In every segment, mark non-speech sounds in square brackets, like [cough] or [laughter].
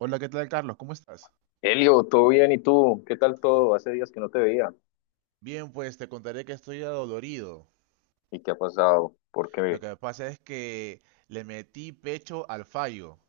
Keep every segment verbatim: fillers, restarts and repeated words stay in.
Hola, ¿qué tal, Carlos? ¿Cómo estás? Elio, ¿todo bien? ¿Y tú? ¿Qué tal todo? Hace días que no te veía. Bien, pues te contaré que estoy adolorido. ¿Y qué ha pasado? ¿Por Lo qué? que me pasa es que le metí pecho al fallo.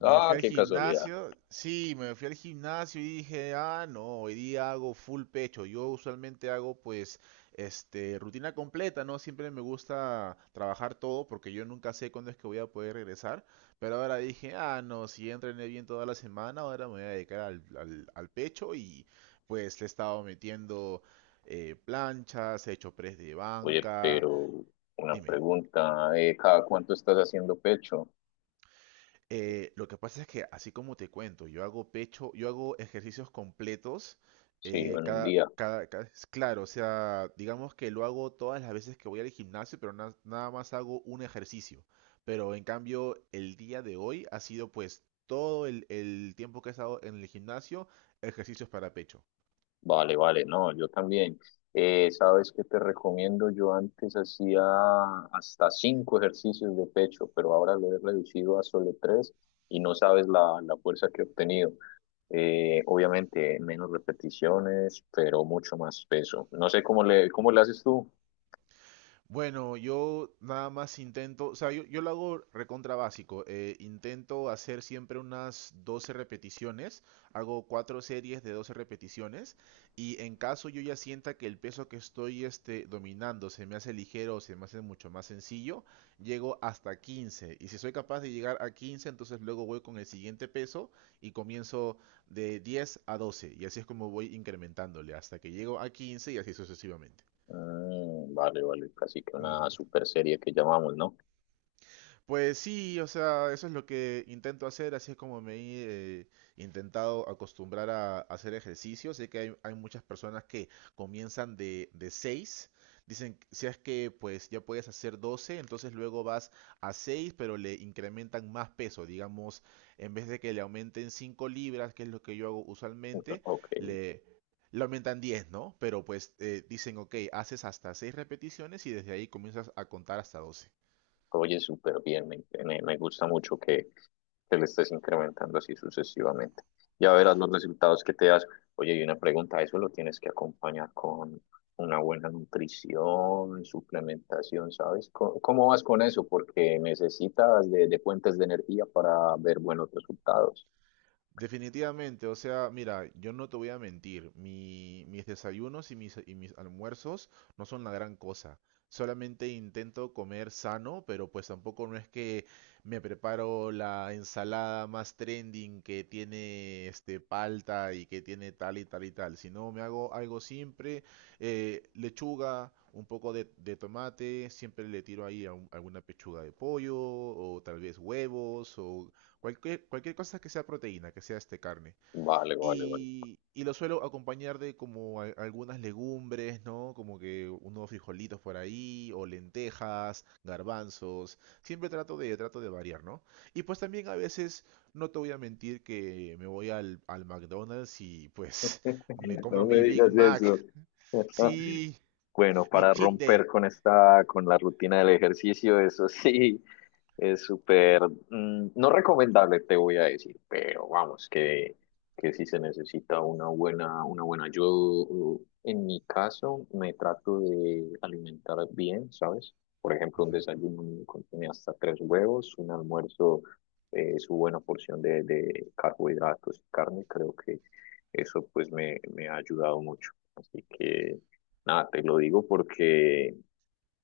Me Ah, fui al qué casualidad. gimnasio, sí, me fui al gimnasio y dije, ah, no, hoy día hago full pecho. Yo usualmente hago pues, este, rutina completa, ¿no? Siempre me gusta trabajar todo porque yo nunca sé cuándo es que voy a poder regresar. Pero ahora dije, ah, no, si ya entrené bien toda la semana, ahora me voy a dedicar al, al- al pecho y pues le he estado metiendo eh, planchas, he hecho press de Oye, banca. pero una Dime. pregunta, eh, ¿cada cuánto estás haciendo pecho? Eh, lo que pasa es que, así como te cuento, yo hago pecho, yo hago ejercicios completos, Sí, eh, en un cada, día. cada, cada- es claro, o sea, digamos que lo hago todas las veces que voy al gimnasio, pero na- nada más hago un ejercicio. Pero en cambio, el día de hoy ha sido pues todo el, el tiempo que he estado en el gimnasio, ejercicios para pecho. Vale, vale, no, yo también. Eh, ¿sabes qué te recomiendo? Yo antes hacía hasta cinco ejercicios de pecho, pero ahora lo he reducido a solo tres y no sabes la, la fuerza que he obtenido. Eh, obviamente, menos repeticiones, pero mucho más peso. No sé cómo le, cómo le haces tú. Bueno, yo nada más intento, o sea, yo, yo lo hago recontra básico. Eh, intento hacer siempre unas doce repeticiones. Hago cuatro series de doce repeticiones. Y en caso yo ya sienta que el peso que estoy este, dominando se me hace ligero o se me hace mucho más sencillo, llego hasta quince. Y si soy capaz de llegar a quince, entonces luego voy con el siguiente peso y comienzo de diez a doce. Y así es como voy incrementándole hasta que llego a quince y así sucesivamente. Mm, vale, vale, casi que una super serie que llamamos, ¿no? Pues sí, o sea, eso es lo que intento hacer, así es como me he eh, intentado acostumbrar a, a hacer ejercicio. Sé que hay, hay muchas personas que comienzan de, de seis, dicen, si es que pues ya puedes hacer doce, entonces luego vas a seis, pero le incrementan más peso, digamos, en vez de que le aumenten cinco libras, que es lo que yo hago [laughs] usualmente, Ok, le... Le aumentan diez, ¿no? Pero pues eh, dicen, ok, haces hasta seis repeticiones y desde ahí comienzas a contar hasta doce. oye, súper bien, me, me me gusta mucho que que le estés incrementando así sucesivamente. Ya verás los resultados que te das. Oye, y una pregunta, eso lo tienes que acompañar con una buena nutrición, suplementación, ¿sabes? ¿Cómo, ¿cómo vas con eso? Porque necesitas de, de fuentes de energía para ver buenos resultados. Definitivamente, o sea, mira, yo no te voy a mentir, mi- mis desayunos y mis, y mis almuerzos no son la gran cosa. Solamente intento comer sano, pero pues tampoco no es que me preparo la ensalada más trending que tiene este palta y que tiene tal y tal y tal, sino me hago algo simple, eh, lechuga, un poco de, de tomate, siempre le tiro ahí a un- alguna pechuga de pollo o tal vez huevos o cualquier, cualquier cosa que sea proteína, que sea este carne. Vale, vale, vale. Y, y lo suelo acompañar de como a- algunas legumbres, ¿no? Como que unos frijolitos por ahí, o lentejas, garbanzos. Siempre trato de, trato de variar, ¿no? Y pues también a veces, no te voy a mentir que me voy al, al McDonald's y pues [laughs] me [laughs] compro No me mi Big digas Mac. eso. [laughs] [laughs] Sí, Bueno, mi para cheat day. romper con esta, con la rutina del ejercicio, eso sí, es súper, mm, no recomendable, te voy a decir, pero vamos, que, que si se necesita una buena, una buena. Yo, en mi caso, me trato de alimentar bien, ¿sabes? Por ejemplo, un Ujú. desayuno contiene hasta tres huevos, un almuerzo, eh, su buena porción de, de carbohidratos y carne, creo que eso pues me, me ha ayudado mucho. Así que, nada, te lo digo porque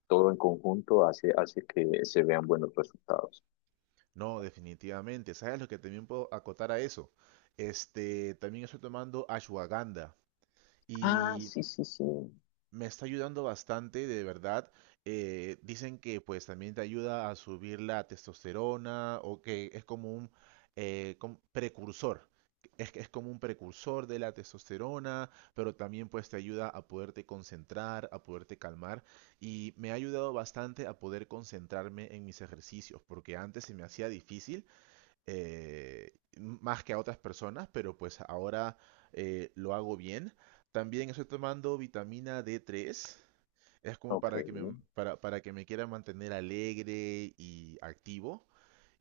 todo en conjunto hace, hace que se vean buenos resultados. No, definitivamente. ¿Sabes lo que también puedo acotar a eso? Este, también estoy tomando ashwagandha, Ah, y sí, sí, sí. me está ayudando bastante, de verdad. Eh, dicen que pues también te ayuda a subir la testosterona o que es como un eh, com- precursor. Es, que es como un precursor de la testosterona, pero también pues te ayuda a poderte concentrar, a poderte calmar y me ha ayudado bastante a poder concentrarme en mis ejercicios, porque antes se me hacía difícil eh, más que a otras personas, pero pues ahora eh, lo hago bien. También estoy tomando vitamina D tres. Es como Ok. para que me, para, para que me quiera mantener alegre y activo.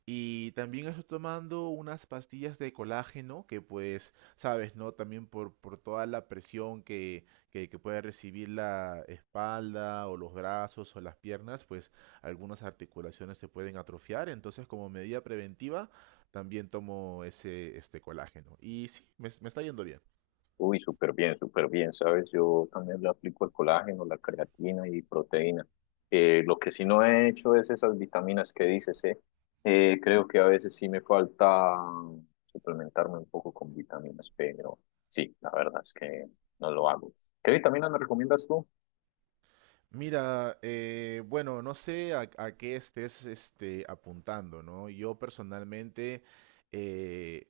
Y también estoy tomando unas pastillas de colágeno que pues, sabes, ¿no? También por, por toda la presión que, que, que puede recibir la espalda o los brazos o las piernas, pues algunas articulaciones se pueden atrofiar. Entonces, como medida preventiva, también tomo ese este colágeno. Y sí, me, me está yendo bien. Uy, súper bien, súper bien, ¿sabes? Yo también le aplico el colágeno, la creatina y proteína. Eh, lo que sí no he hecho es esas vitaminas que dices, ¿eh? ¿Eh? Creo que a veces sí me falta suplementarme un poco con vitaminas, pero sí, la verdad es que no lo hago. ¿Qué vitaminas me recomiendas tú? Mira, eh, bueno, no sé a, a qué estés este, apuntando, ¿no? Yo personalmente... eh,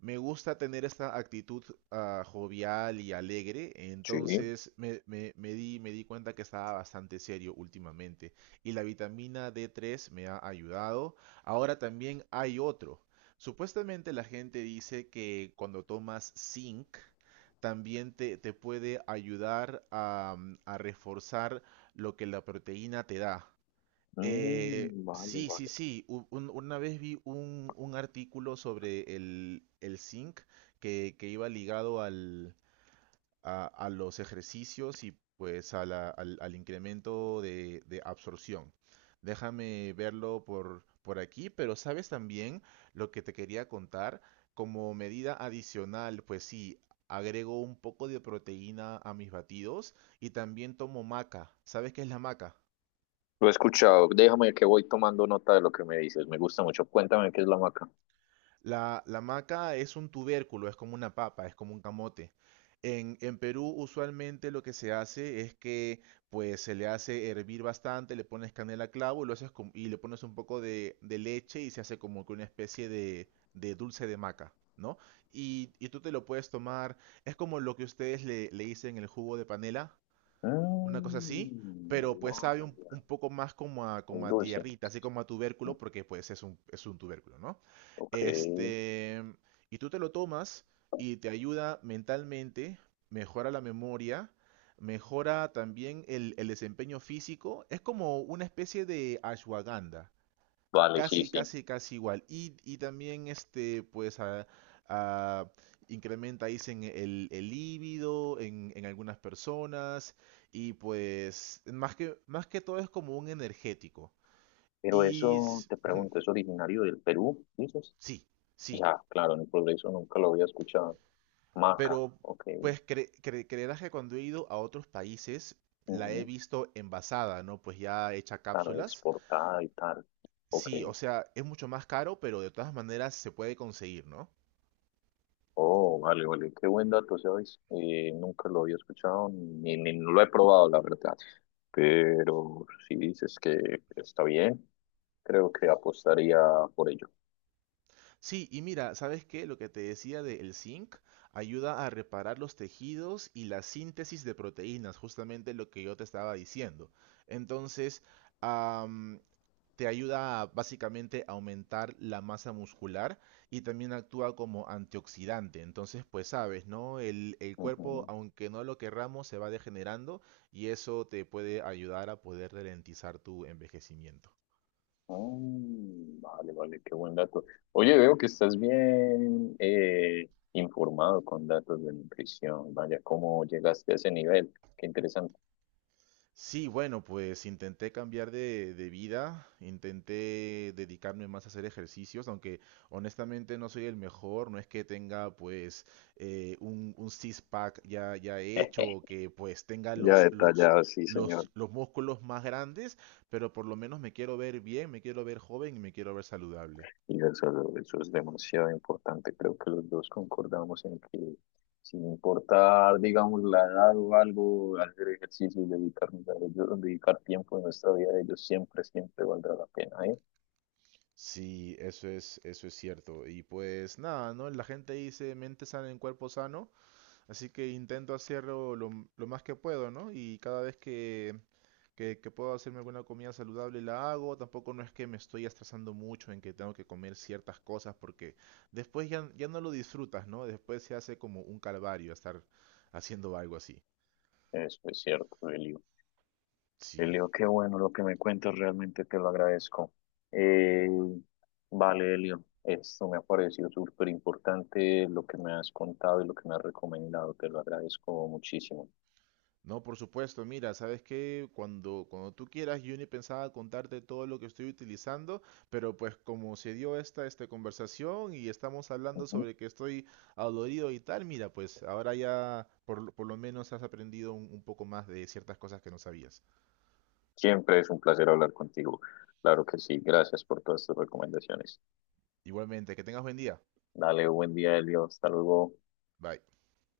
Me gusta tener esta actitud ah, jovial y alegre, Sí. entonces me, me- me di, me di cuenta que estaba bastante serio últimamente y la vitamina D tres me ha ayudado. Ahora también hay otro. Supuestamente la gente dice que cuando tomas zinc también te, te puede ayudar a, mm, a reforzar lo que la proteína te da. Eh, Mm, vale, sí, sí, vale. sí. U- un- una vez vi un, un artículo sobre el, el zinc que, que iba ligado al, a, a los ejercicios y pues a la- al, al incremento de, de absorción. Déjame verlo por, por aquí, pero sabes también lo que te quería contar. Como medida adicional, pues sí, agrego un poco de proteína a mis batidos y también tomo maca. ¿Sabes qué es la maca? Lo he escuchado. Déjame que voy tomando nota de lo que me dices. Me gusta mucho. Cuéntame qué es la maca. La, la maca es un tubérculo, es como una papa, es como un camote. En, en Perú usualmente lo que se hace es que pues se le hace hervir bastante, le pones canela a clavo y, lo haces com- y le pones un poco de, de leche y se hace como que una especie de, de dulce de maca, ¿no? Y, y tú te lo puedes tomar, es como lo que ustedes le, le dicen el jugo de panela, una cosa así, Mm, pero pues sabe un, vaya, un poco más como a, como es a dulce. tierrita, así como a Mm, tubérculo, porque pues es un, es un tubérculo, ¿no? ok, Este, y tú te lo tomas y te ayuda mentalmente, mejora la memoria, mejora también el, el desempeño físico, es como una especie de ashwagandha. vale, sí, Casi, sí. casi, casi igual. Y, y también este, pues, a- a- incrementa, dicen, el, el líbido en, en algunas personas. Y pues, más que, más que todo es como un energético. Pero Y eso, s- te ujú, pregunto, ¿es originario del Perú, dices? sí, sí. Ya, claro, en el progreso nunca lo había escuchado. Maca, Pero, ok. pues, cre- cre- creerás que cuando he ido a otros países, la he Ujú, visto envasada, ¿no? Pues ya hecha claro, cápsulas. exportada y tal. Ok. Sí, o sea, es mucho más caro, pero de todas maneras se puede conseguir, ¿no? Oh, vale, vale. Qué buen dato, ¿sabes? Eh, nunca lo había escuchado ni, ni lo he probado, la verdad. Pero si dices que está bien, creo que apostaría por ello. Sí, y mira, ¿sabes qué? Lo que te decía del zinc ayuda a reparar los tejidos y la síntesis de proteínas, justamente lo que yo te estaba diciendo. Entonces, am, te ayuda a básicamente aumentar la masa muscular y también actúa como antioxidante. Entonces, pues sabes, ¿no? El, el cuerpo, aunque no lo querramos, se va degenerando y eso te puede ayudar a poder ralentizar tu envejecimiento. Mm, vale, vale, qué buen dato. Oye, veo que estás bien eh, informado con datos de nutrición. Vaya, ¿cómo llegaste a ese nivel? Qué interesante. Sí, bueno, pues intenté cambiar de, de vida, intenté dedicarme más a hacer ejercicios, aunque honestamente no soy el mejor, no es que tenga pues eh, un, un six-pack ya, ya hecho [laughs] o que pues tenga Ya los, los, detallado, sí, señor. los, los músculos más grandes, pero por lo menos me quiero ver bien, me quiero ver joven y me quiero ver saludable. Y eso, eso es demasiado importante. Creo que los dos concordamos en que sin importar, digamos, la edad o algo, hacer ejercicio y dedicarnos a ellos, dedicar tiempo de nuestra vida a ellos siempre, siempre valdrá la pena, ¿eh? Sí, eso es, eso es cierto. Y pues nada, ¿no? La gente dice mente sana en cuerpo sano. Así que intento hacerlo lo, lo más que puedo, ¿no? Y cada vez que, que, que puedo hacerme alguna comida saludable la hago. Tampoco no es que me estoy estresando mucho en que tengo que comer ciertas cosas porque después ya, ya no lo disfrutas, ¿no? Después se hace como un calvario estar haciendo algo así. Eso es cierto, Eli. Sí. Elio, qué bueno lo que me cuentas, realmente te lo agradezco. Eh, vale, Elio, esto me ha parecido súper importante lo que me has contado y lo que me has recomendado, te lo agradezco muchísimo. No, por supuesto, mira, sabes que cuando, cuando tú quieras, Juni pensaba contarte todo lo que estoy utilizando, pero pues como se dio esta, esta conversación y estamos hablando Ujú. sobre que estoy adolorido y tal, mira, pues ahora ya por, lo- por lo menos has aprendido un, un poco más de ciertas cosas que no sabías. Siempre es un placer hablar contigo, claro que sí, gracias por todas tus recomendaciones. Igualmente, que tengas buen día. Dale, buen día, Elio, hasta luego. Bye.